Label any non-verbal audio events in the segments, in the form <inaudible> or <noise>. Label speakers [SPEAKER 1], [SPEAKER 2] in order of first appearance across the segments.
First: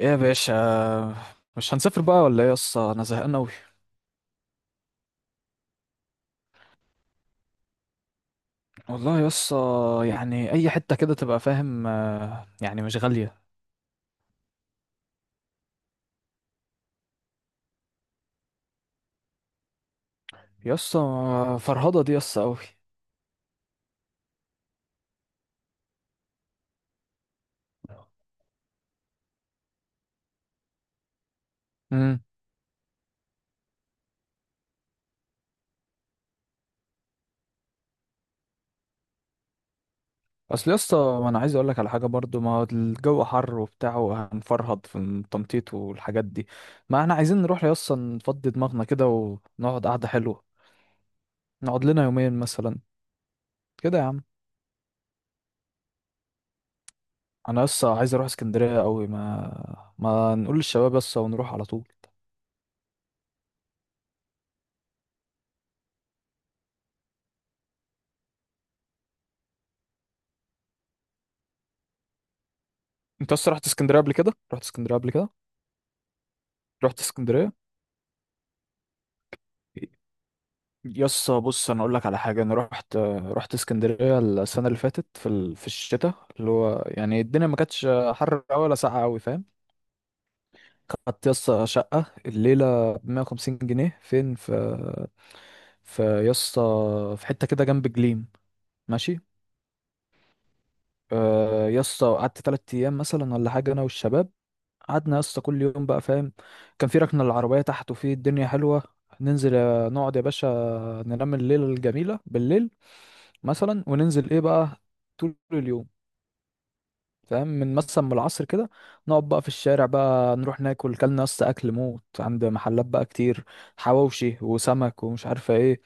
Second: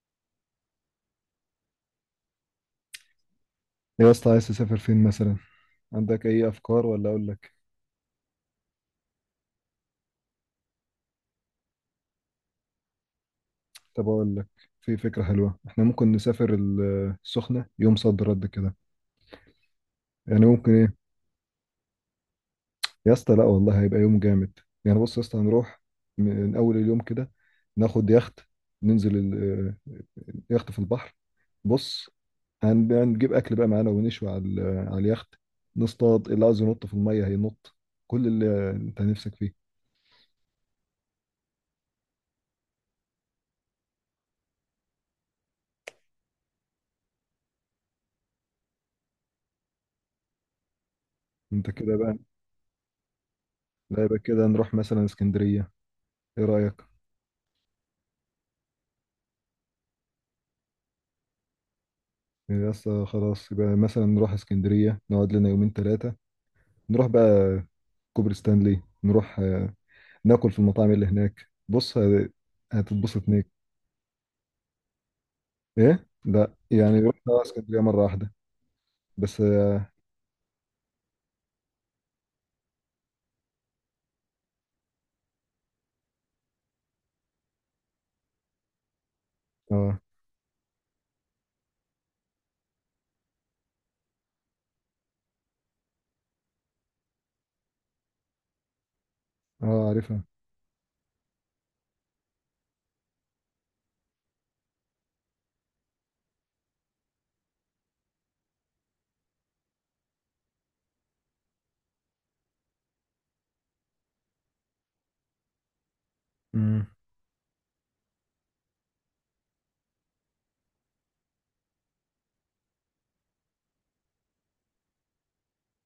[SPEAKER 1] ايه يا باشا؟ مش هنسافر بقى ولا ايه يسطا؟ انا زهقان اوي.
[SPEAKER 2] يا اسطى عايز تسافر فين مثلا؟ عندك اي افكار ولا اقول لك؟
[SPEAKER 1] والله يسطا يعني اي حته كده تبقى فاهم، آه، يعني مش غاليه.
[SPEAKER 2] طب اقول لك، في فكره حلوه احنا ممكن نسافر السخنه يوم صد رد كده. يعني ممكن ايه.
[SPEAKER 1] يسطا فرهضه دي يسطا اوي.
[SPEAKER 2] يا اسطى لا والله هيبقى يوم جامد. يعني بص يا اسطى، هنروح من اول اليوم كده، ناخد يخت، ننزل اليخت في البحر. بص،
[SPEAKER 1] امم
[SPEAKER 2] هنجيب اكل بقى معانا ونشوي على على اليخت. نصطاد، اللي عاوز ينط في الميه هينط، كل اللي انت نفسك فيه.
[SPEAKER 1] اصل يسطا ما انا عايز اقول لك على حاجه برضو، ما هو الجو حر وبتاع وهنفرهد في التنطيط والحاجات دي. ما احنا عايزين نروح يسطا نفضي دماغنا كده ونقعد قعده حلوه،
[SPEAKER 2] انت
[SPEAKER 1] نقعد
[SPEAKER 2] كده
[SPEAKER 1] لنا
[SPEAKER 2] بقى.
[SPEAKER 1] يومين مثلا، كده يا
[SPEAKER 2] لا، يبقى
[SPEAKER 1] عم.
[SPEAKER 2] كده نروح مثلا اسكندريه. ايه رايك؟
[SPEAKER 1] انا يسطا عايز اروح اسكندريه اوي، ما نقول للشباب يسطا ونروح على طول.
[SPEAKER 2] يعني يا اسطى خلاص، يبقى مثلا نروح اسكندرية نقعد لنا يومين ثلاثة. نروح بقى كوبري ستانلي، نروح، ناكل في المطاعم اللي هناك. بص هتتبسط
[SPEAKER 1] انت
[SPEAKER 2] هناك.
[SPEAKER 1] اصلا رحت اسكندريه قبل كده؟ رحت اسكندريه قبل كده؟
[SPEAKER 2] ايه لا، يعني
[SPEAKER 1] رحت
[SPEAKER 2] رحنا
[SPEAKER 1] اسكندريه؟
[SPEAKER 2] اسكندرية مرة واحدة بس. اه.
[SPEAKER 1] يس بص، انا اقول لك على حاجه. انا رحت اسكندريه السنه اللي فاتت في الشتاء، اللي هو يعني الدنيا ما كانتش حر قوي ولا ساقعه قوي، فاهم.
[SPEAKER 2] اه.
[SPEAKER 1] خدت يس شقه الليله ب 150 جنيه. فين في يس في حته كده جنب جليم، ماشي.
[SPEAKER 2] آه، عارفها.
[SPEAKER 1] آه، يا اسطى قعدت 3 ايام مثلا ولا حاجه، انا والشباب. قعدنا يا اسطى كل يوم بقى، فاهم. كان في ركنه العربيه تحت وفي الدنيا حلوه، ننزل آه، نقعد يا باشا، ننام الليله الجميله بالليل مثلا، وننزل ايه بقى طول اليوم.
[SPEAKER 2] امم.
[SPEAKER 1] فاهم، من مثلا من العصر كده نقعد بقى في الشارع بقى، نروح ناكل كلنا يا اسطى اكل موت عند محلات بقى كتير، حواوشي وسمك ومش عارفه ايه.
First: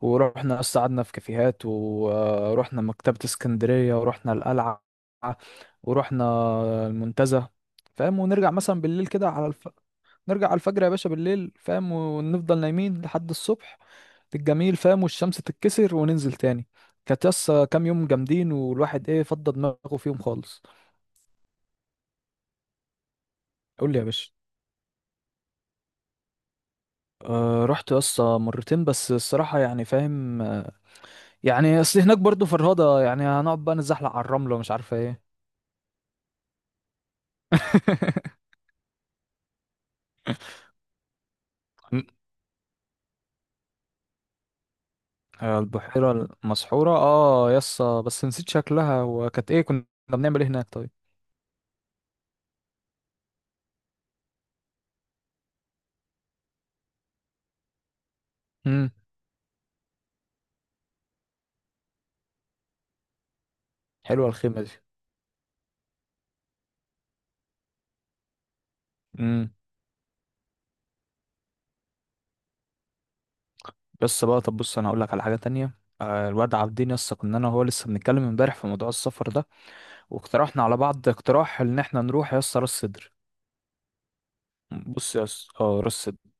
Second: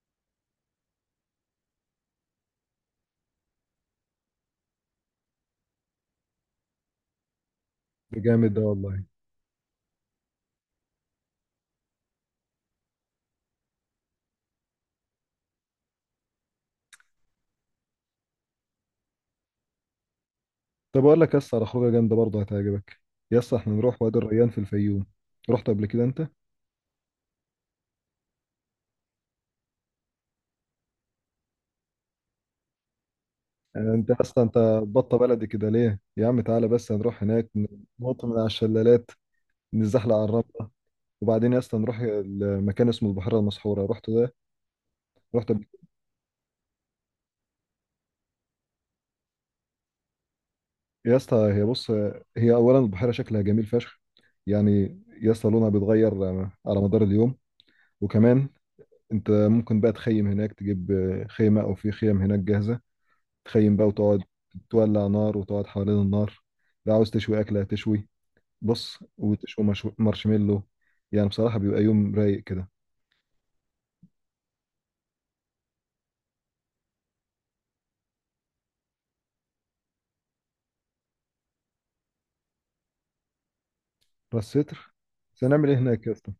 [SPEAKER 1] ورحنا أصلا قعدنا في كافيهات، ورحنا مكتبة اسكندرية، ورحنا القلعة، ورحنا المنتزه.
[SPEAKER 2] ده
[SPEAKER 1] فاهم،
[SPEAKER 2] جامد
[SPEAKER 1] ونرجع
[SPEAKER 2] ده
[SPEAKER 1] مثلا
[SPEAKER 2] والله.
[SPEAKER 1] بالليل كده نرجع على الفجر يا باشا بالليل، فاهم، ونفضل نايمين لحد الصبح الجميل، فاهم، والشمس تتكسر وننزل تاني. كانت يسا كام يوم جامدين، والواحد ايه فضى دماغه فيهم خالص.
[SPEAKER 2] طب اقول لك يا اسطى على خروجة جامدة برضه هتعجبك. يا اسطى احنا
[SPEAKER 1] قول لي
[SPEAKER 2] نروح
[SPEAKER 1] يا
[SPEAKER 2] وادي
[SPEAKER 1] باشا.
[SPEAKER 2] الريان في الفيوم. رحت قبل كده انت؟
[SPEAKER 1] أه رحت يسا مرتين بس، الصراحة يعني فاهم، آه، يعني اصل هناك برضو فرهضة، يعني هنقعد بقى نتزحلق
[SPEAKER 2] انت
[SPEAKER 1] على
[SPEAKER 2] اصلا
[SPEAKER 1] الرملة
[SPEAKER 2] انت
[SPEAKER 1] ومش عارفة
[SPEAKER 2] بطة
[SPEAKER 1] ايه.
[SPEAKER 2] بلدي كده ليه يا عم؟ تعالى بس هنروح هناك. ننط من على
[SPEAKER 1] <laughs>
[SPEAKER 2] الشلالات، نزحلق على الرمل، وبعدين يا اسطى نروح المكان اسمه البحيره المسحوره. رحت ده؟ رحت
[SPEAKER 1] آه،
[SPEAKER 2] قبل-
[SPEAKER 1] البحيرة المسحورة، اه يسا بس نسيت شكلها، وكانت ايه كنا بنعمل ايه هناك طيب؟
[SPEAKER 2] يا اسطى هي بص، هي اولا البحيره شكلها جميل فشخ. يعني يا اسطى لونها بيتغير على مدار اليوم. وكمان
[SPEAKER 1] امم
[SPEAKER 2] انت ممكن بقى تخيم هناك، تجيب خيمه او في خيم هناك جاهزه. تخيم بقى وتقعد.
[SPEAKER 1] حلوة الخيمة دي.
[SPEAKER 2] تولع نار وتقعد حوالين النار. لو عاوز تشوي اكله تشوي. بص
[SPEAKER 1] امم
[SPEAKER 2] وتشوي مارشميلو. يعني بصراحه بيبقى يوم رايق كده.
[SPEAKER 1] يسا بقى طب بص، انا هقول لك على حاجة تانية. آه، الواد عابدين يسا كنا انا وهو لسه بنتكلم امبارح في موضوع السفر ده، واقترحنا على بعض اقتراح ان احنا نروح يسا راس سدر.
[SPEAKER 2] بس ستر.
[SPEAKER 1] بص
[SPEAKER 2] بس
[SPEAKER 1] يسا،
[SPEAKER 2] هنعمل ايه
[SPEAKER 1] اه راس
[SPEAKER 2] هناك يا
[SPEAKER 1] سدر.
[SPEAKER 2] اسطى؟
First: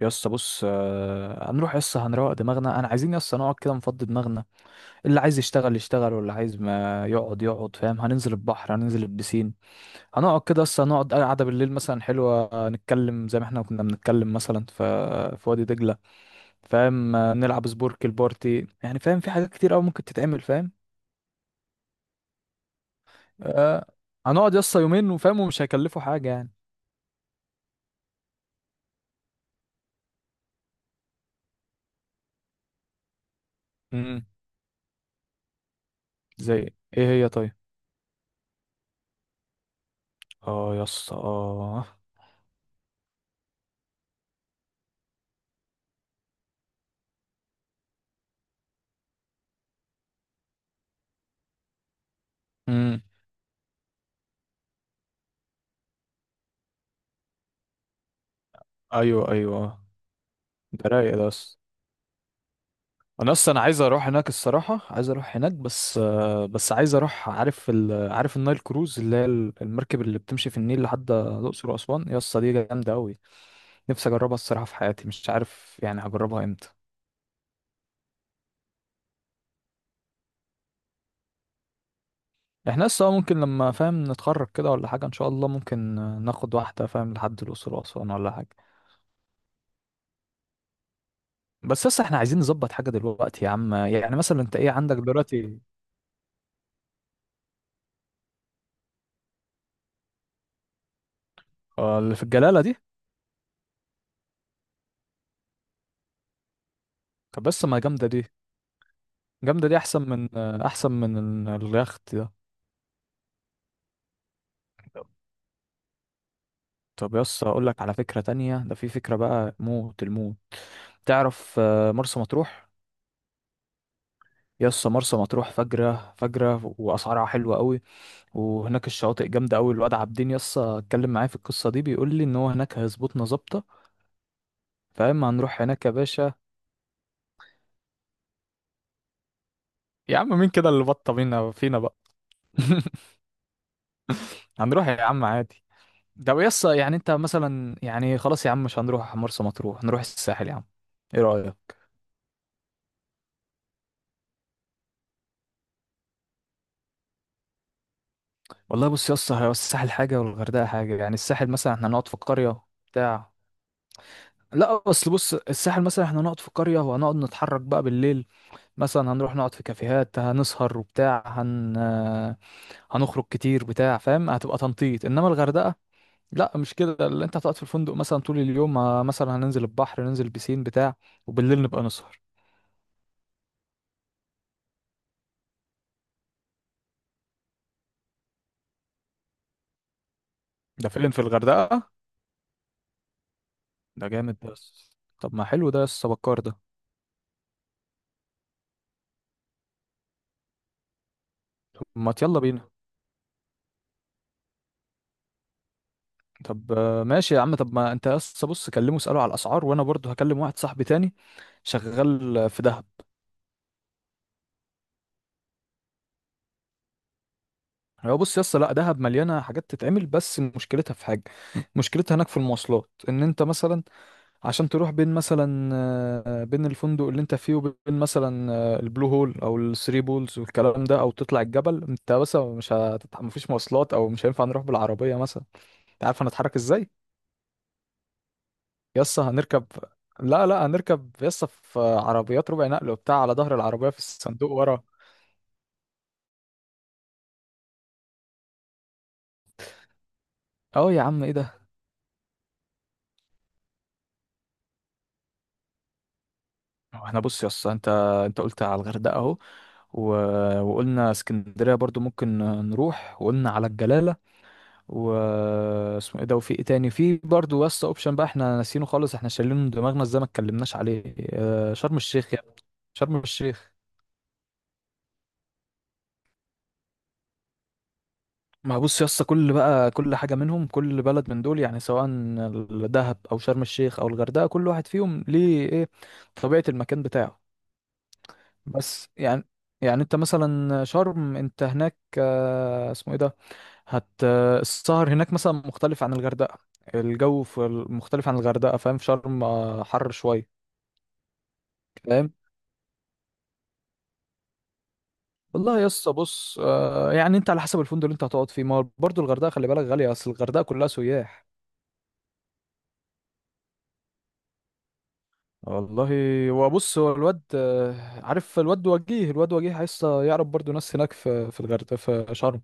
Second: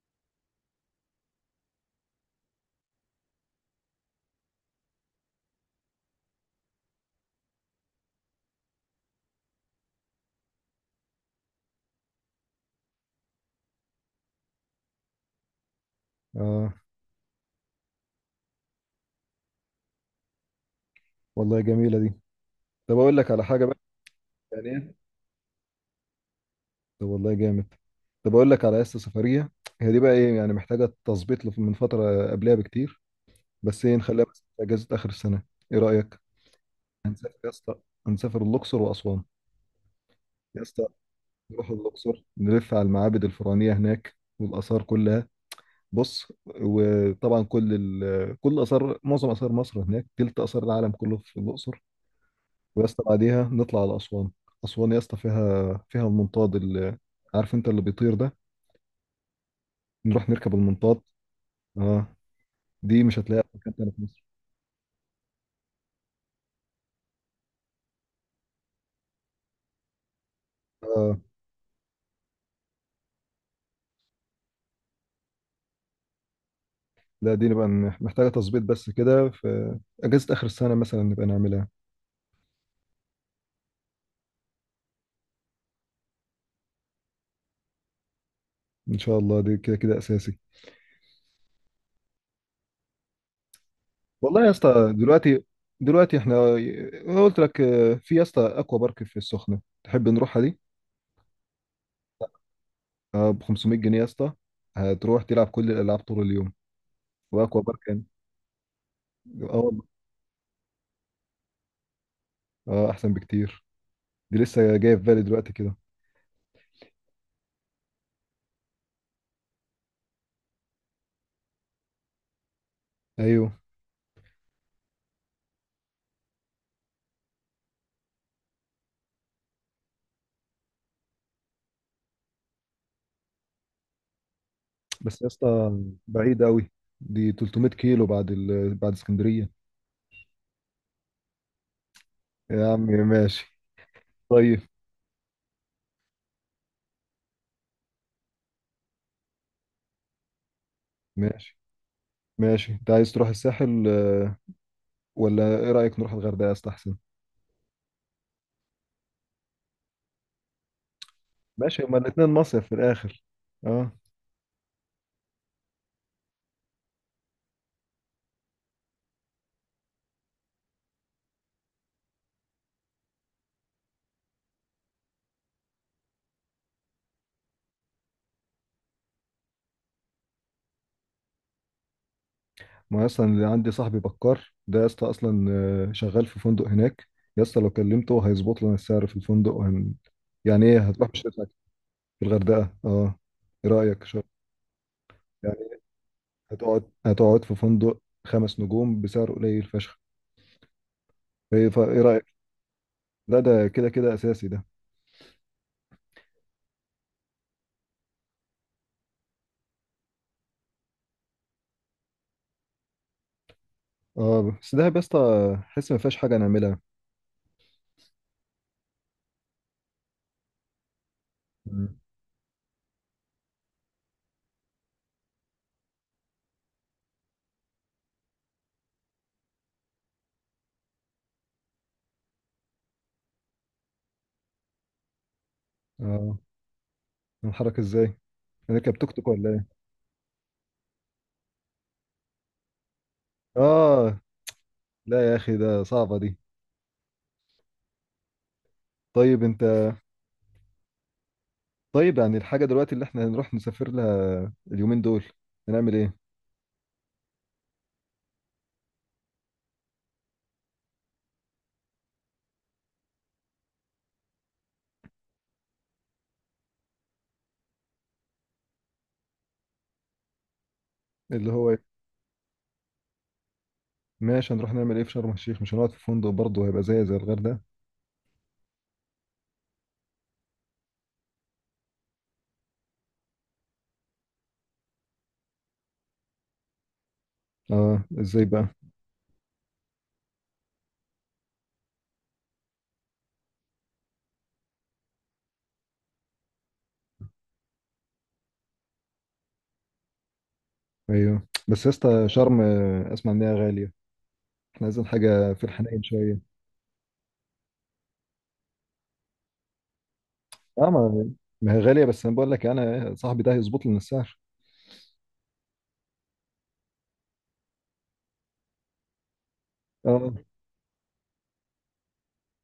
[SPEAKER 1] يسا بص آه، هنروح يسا هنروق دماغنا، انا عايزين يسا نقعد كده نفضي دماغنا. اللي عايز يشتغل يشتغل، واللي عايز ما يقعد يقعد، فاهم. هننزل البحر، هننزل البسين، هنقعد كده، اصلا نقعد قعده بالليل مثلا حلوه نتكلم زي ما احنا كنا بنتكلم مثلا في وادي دجله.
[SPEAKER 2] اه.
[SPEAKER 1] فاهم، نلعب سبورك البارتي، يعني فاهم في حاجات كتير قوي ممكن تتعمل، فاهم.
[SPEAKER 2] والله جميله دي. طب اقول لك على حاجه بقى.
[SPEAKER 1] آه. هنقعد
[SPEAKER 2] يعني
[SPEAKER 1] يسطا
[SPEAKER 2] إيه؟
[SPEAKER 1] يومين وفاهم، ومش هيكلفوا حاجه يعني.
[SPEAKER 2] طب والله جامد. طب اقول لك على قصه سفريه. هي دي بقى ايه، يعني محتاجه تظبيط، من فتره قبلها بكتير. بس ايه، نخليها
[SPEAKER 1] امم
[SPEAKER 2] بس في اجازه اخر السنه. ايه رايك؟
[SPEAKER 1] زي ايه هي
[SPEAKER 2] هنسافر يا
[SPEAKER 1] طيب؟
[SPEAKER 2] اسطى. هنسافر الاقصر واسوان. يا
[SPEAKER 1] اه
[SPEAKER 2] اسطى
[SPEAKER 1] يسطا
[SPEAKER 2] نروح
[SPEAKER 1] اه.
[SPEAKER 2] الاقصر نلف على المعابد الفرعونيه هناك والاثار كلها. بص، وطبعا كل اثار، معظم اثار مصر هناك، تلت اثار العالم كله في الاقصر. ويا اسطى
[SPEAKER 1] امم
[SPEAKER 2] بعديها نطلع على اسوان. اسوان يا اسطى فيها، المنطاد اللي، عارف انت اللي بيطير ده.
[SPEAKER 1] ايوه ايوه،
[SPEAKER 2] نروح نركب
[SPEAKER 1] ده
[SPEAKER 2] المنطاد.
[SPEAKER 1] رايق ده يسطا.
[SPEAKER 2] اه. دي مش
[SPEAKER 1] انا
[SPEAKER 2] هتلاقيها في
[SPEAKER 1] اصلا
[SPEAKER 2] مكان
[SPEAKER 1] عايز
[SPEAKER 2] تاني في
[SPEAKER 1] اروح
[SPEAKER 2] مصر.
[SPEAKER 1] هناك، الصراحه عايز اروح هناك، بس آه، بس عايز اروح عارف النايل كروز اللي هي المركب اللي بتمشي في النيل لحد
[SPEAKER 2] اه
[SPEAKER 1] الاقصر واسوان، يا اسطى دي جامده قوي. نفسي اجربها الصراحه، في حياتي مش عارف يعني هجربها امتى.
[SPEAKER 2] لا، دي نبقى محتاجة تظبيط بس كده، في أجازة آخر السنة مثلا نبقى نعملها.
[SPEAKER 1] احنا لسه ممكن لما فاهم نتخرج كده ولا حاجه ان شاء الله ممكن آه، ناخد واحده فاهم لحد الاقصر واسوان ولا حاجه.
[SPEAKER 2] إن شاء الله دي كده كده أساسي.
[SPEAKER 1] بس لسه احنا عايزين نظبط حاجه دلوقتي يا عم، يعني مثلا
[SPEAKER 2] والله يا
[SPEAKER 1] انت ايه
[SPEAKER 2] اسطى
[SPEAKER 1] عندك
[SPEAKER 2] دلوقتي
[SPEAKER 1] دلوقتي؟
[SPEAKER 2] دلوقتي احنا، أنا قلت لك، في يا اسطى أكوا بارك في السخنة، تحب نروحها دي؟
[SPEAKER 1] آه، اللي في الجلاله دي؟
[SPEAKER 2] ب 500 جنيه يا اسطى، هتروح تلعب كل الألعاب طول اليوم.
[SPEAKER 1] طب
[SPEAKER 2] وأكوا
[SPEAKER 1] بس ما
[SPEAKER 2] بارك يعني.
[SPEAKER 1] جامده دي،
[SPEAKER 2] اه
[SPEAKER 1] جامده دي
[SPEAKER 2] والله.
[SPEAKER 1] احسن من آه، احسن من اليخت ده.
[SPEAKER 2] اه أحسن بكتير. دي لسه جاية في بالي دلوقتي كده.
[SPEAKER 1] طب يس اقول لك على فكرة تانية، ده في فكرة بقى موت الموت. تعرف آه، مرسى مطروح.
[SPEAKER 2] أيوه
[SPEAKER 1] يس مرسى مطروح فجرة فجرة، واسعارها حلوة قوي، وهناك الشواطئ جامدة قوي. الواد عابدين يس اتكلم معايا في القصة دي، بيقول لي ان هو هناك هيظبطنا ظابطة.
[SPEAKER 2] بس يا
[SPEAKER 1] فاما هنروح
[SPEAKER 2] اسطى
[SPEAKER 1] هناك يا باشا.
[SPEAKER 2] بعيد أوي. دي 300 كيلو بعد بعد اسكندرية.
[SPEAKER 1] يا عم مين كده اللي بطة بينا فينا بقى؟
[SPEAKER 2] يا عم
[SPEAKER 1] <laughs>
[SPEAKER 2] ماشي. طيب.
[SPEAKER 1] هنروح يا عم عادي. ده يس يعني انت مثلا يعني، خلاص يا عم مش هنروح مرسى مطروح، هنروح الساحل يا عم. ايه
[SPEAKER 2] ماشي،
[SPEAKER 1] رأيك؟
[SPEAKER 2] ماشي، انت عايز تروح الساحل، ولا ايه رأيك نروح الغردقة استحسن؟
[SPEAKER 1] والله بص يا اسطى، هو الساحل حاجه والغردقه حاجه، يعني الساحل مثلا
[SPEAKER 2] ماشي،
[SPEAKER 1] احنا
[SPEAKER 2] هما
[SPEAKER 1] نقعد في
[SPEAKER 2] الاتنين
[SPEAKER 1] القريه
[SPEAKER 2] مصيف في الاخر.
[SPEAKER 1] بتاع.
[SPEAKER 2] اه.
[SPEAKER 1] لا بس بص، الساحل مثلا احنا نقعد في قريه، وهنقعد نتحرك بقى بالليل، مثلا هنروح نقعد في كافيهات، هنسهر وبتاع، هنخرج كتير بتاع، فاهم، هتبقى تنطيط. انما الغردقه لا مش كده، اللي انت هتقعد في الفندق مثلا طول اليوم، مثلا هننزل البحر، ننزل بسين بتاع، وبالليل نبقى نسهر.
[SPEAKER 2] ما اصلا اللي عندي صاحبي بكار ده يا اسطى، اصلا شغال في فندق هناك. يا اسطى لو كلمته هيظبط لنا السعر في الفندق، وهن... يعني ايه
[SPEAKER 1] ده
[SPEAKER 2] هتروح
[SPEAKER 1] فين؟ في
[SPEAKER 2] مش هتاكل.
[SPEAKER 1] الغردقه؟
[SPEAKER 2] في الغردقة اه. ايه رأيك
[SPEAKER 1] ده
[SPEAKER 2] شو؟
[SPEAKER 1] جامد بس. طب ما حلو ده
[SPEAKER 2] يعني
[SPEAKER 1] يا اسطى بكار ده.
[SPEAKER 2] هتقعد في فندق خمس نجوم بسعر قليل فشخ. ايه إيه
[SPEAKER 1] ما
[SPEAKER 2] رأيك؟
[SPEAKER 1] يلا بينا.
[SPEAKER 2] لا، ده كده كده اساسي ده.
[SPEAKER 1] طب آه، ماشي يا عم، طب ما انت يس بص كلمه اساله على الاسعار، وانا برضو هكلم واحد صاحبي تاني شغال في دهب.
[SPEAKER 2] اه، بس ده يا اسطى حس ما فيهاش حاجة نعملها.
[SPEAKER 1] هو بص يس، لا دهب مليانه حاجات تتعمل، بس مشكلتها في حاجه.
[SPEAKER 2] مم.
[SPEAKER 1] مشكلتها هناك في المواصلات، ان انت مثلا عشان تروح بين مثلا آه، بين الفندق اللي انت فيه وبين مثلا آه، البلو هول او الثري بولز والكلام ده، او تطلع الجبل، انت بس مش مفيش مواصلات، او مش هينفع نروح بالعربيه مثلا. انت عارف
[SPEAKER 2] اه.
[SPEAKER 1] هنتحرك ازاي؟
[SPEAKER 2] نتحرك ازاي، نركب توك
[SPEAKER 1] يسا
[SPEAKER 2] توك ولا ايه؟
[SPEAKER 1] هنركب، لا هنركب يسا في عربيات ربع نقل وبتاع، على ظهر العربية في
[SPEAKER 2] اه
[SPEAKER 1] الصندوق ورا.
[SPEAKER 2] لا يا اخي، ده صعبة دي. طيب انت.
[SPEAKER 1] اه يا عم ايه ده؟
[SPEAKER 2] طيب يعني الحاجة دلوقتي اللي احنا هنروح نسافر لها اليومين دول، هنعمل ايه؟
[SPEAKER 1] هو احنا بص يسا، انت قلت على الغردقة اهو، و... وقلنا اسكندرية برضو ممكن نروح، وقلنا على الجلالة، و اسمه ايه ده، وفي ايه تاني، في برضو يسا اوبشن بقى احنا ناسينه خالص، احنا شايلينه من دماغنا ازاي، ما اتكلمناش عليه،
[SPEAKER 2] اللي هو
[SPEAKER 1] آه،
[SPEAKER 2] إيه؟
[SPEAKER 1] شرم الشيخ يا ابني. شرم الشيخ.
[SPEAKER 2] ماشي، هنروح نعمل ايه في شرم الشيخ؟ مش هنقعد في فندق برضه، هيبقى زي الغردقة.
[SPEAKER 1] ما بص يا اسطى، كل بقى كل حاجه منهم، كل بلد من دول يعني سواء دهب او شرم الشيخ او الغردقه، كل واحد فيهم ليه ايه، طبيعه المكان بتاعه.
[SPEAKER 2] اه، ازاي بقى؟
[SPEAKER 1] بس يعني، يعني انت مثلا شرم انت هناك آه، اسمه ايه ده، هت آه، السهر هناك مثلا مختلف عن الغردقه، الجو مختلف عن الغردقه، فاهم، في شرم آه، حر شويه.
[SPEAKER 2] ايوه بس يا اسطى
[SPEAKER 1] فاهم.
[SPEAKER 2] شرم، اسمع ان هي غالية. احنا عايزين حاجة في
[SPEAKER 1] والله يا
[SPEAKER 2] الحنين
[SPEAKER 1] اسطى
[SPEAKER 2] شوية.
[SPEAKER 1] بص آه، يعني انت على حسب الفندق اللي انت هتقعد فيه، ما برضه الغردقه خلي بالك غاليه، اصل الغردقه كلها
[SPEAKER 2] اه، ما
[SPEAKER 1] سياح.
[SPEAKER 2] ما هي غالية، بس انا بقول لك انا صاحبي ده هيظبط لنا السعر.
[SPEAKER 1] والله هو بص، هو الواد آه، عارف الواد وجيه، لسه
[SPEAKER 2] اه.
[SPEAKER 1] يعرف برضو ناس هناك في الغردقه في شرم.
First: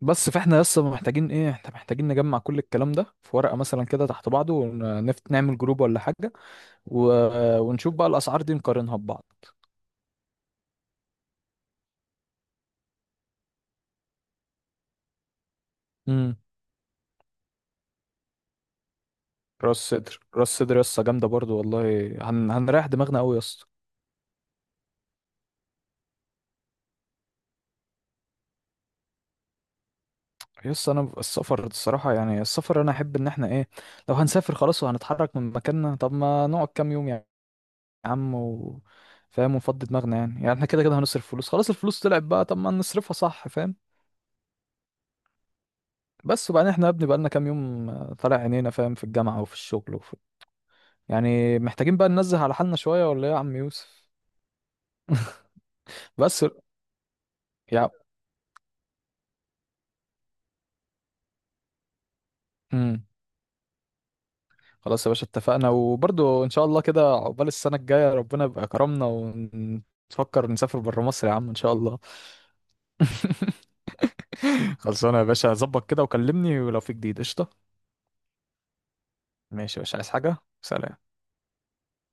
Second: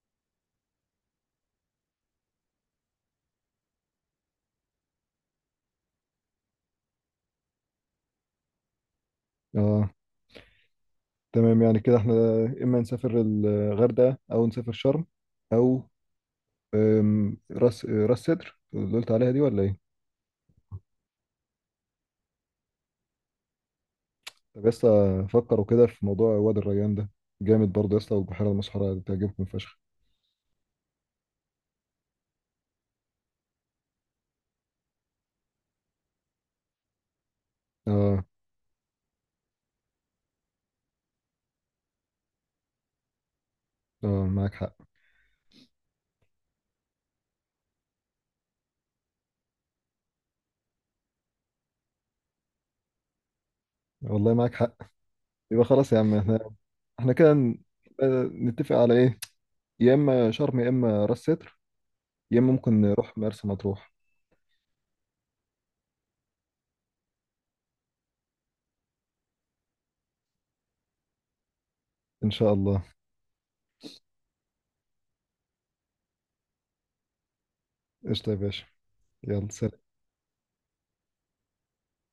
[SPEAKER 1] بس فاحنا لسه محتاجين ايه، احنا محتاجين نجمع كل الكلام ده في ورقه مثلا كده تحت بعضه، ونفت نعمل جروب ولا حاجه، و... ونشوف بقى الاسعار دي نقارنها ببعض.
[SPEAKER 2] اه تمام. يعني كده احنا اما نسافر الغردقة، او نسافر شرم، او
[SPEAKER 1] امم
[SPEAKER 2] راس سدر اللي قلت عليها دي، ولا ايه؟
[SPEAKER 1] راس صدر، راس صدر لسه جامده برضو والله. هنريح دماغنا قوي يا اسطى.
[SPEAKER 2] طب يا اسطى فكروا كده في موضوع وادي الريان ده، جامد برضه يا اسطى، والبحيرة المسحورة تعجبكم فشخ.
[SPEAKER 1] يس انا السفر الصراحه، يعني السفر انا احب ان احنا ايه، لو هنسافر خلاص وهنتحرك من مكاننا طب ما نقعد كام يوم يعني. يا
[SPEAKER 2] اه.
[SPEAKER 1] عم، فاهم ونفضي دماغنا يعني، يعني احنا كده كده هنصرف فلوس خلاص، الفلوس طلعت بقى، طب ما نصرفها صح فاهم.
[SPEAKER 2] اه معاك حق.
[SPEAKER 1] بس وبعدين احنا يا ابني بقالنا كام يوم آه، طالع عينينا فاهم في الجامعة وفي الشغل يعني محتاجين بقى ننزه على حالنا شوية ولا ايه يا عم يوسف.
[SPEAKER 2] والله معاك حق.
[SPEAKER 1] <laughs>
[SPEAKER 2] يبقى خلاص يا عم،
[SPEAKER 1] بس
[SPEAKER 2] احنا، احنا كده
[SPEAKER 1] يا
[SPEAKER 2] نتفق على ايه. يا اما شرم، يا اما راس سدر، يا اما ممكن
[SPEAKER 1] امم
[SPEAKER 2] نروح مرسى مطروح.
[SPEAKER 1] خلاص يا باشا اتفقنا، وبرضو ان شاء الله كده عقبال السنة الجاية ربنا يبقى كرمنا، ونفكر نسافر بره مصر يا عم ان شاء الله.
[SPEAKER 2] ان شاء الله.
[SPEAKER 1] <laughs> خلصانة يا باشا، ظبط كده وكلمني ولو في جديد، قشطة.
[SPEAKER 2] قشطة يا باشا، يلا
[SPEAKER 1] ماشي
[SPEAKER 2] سلام.
[SPEAKER 1] يا باشا، عايز حاجة؟ سلام.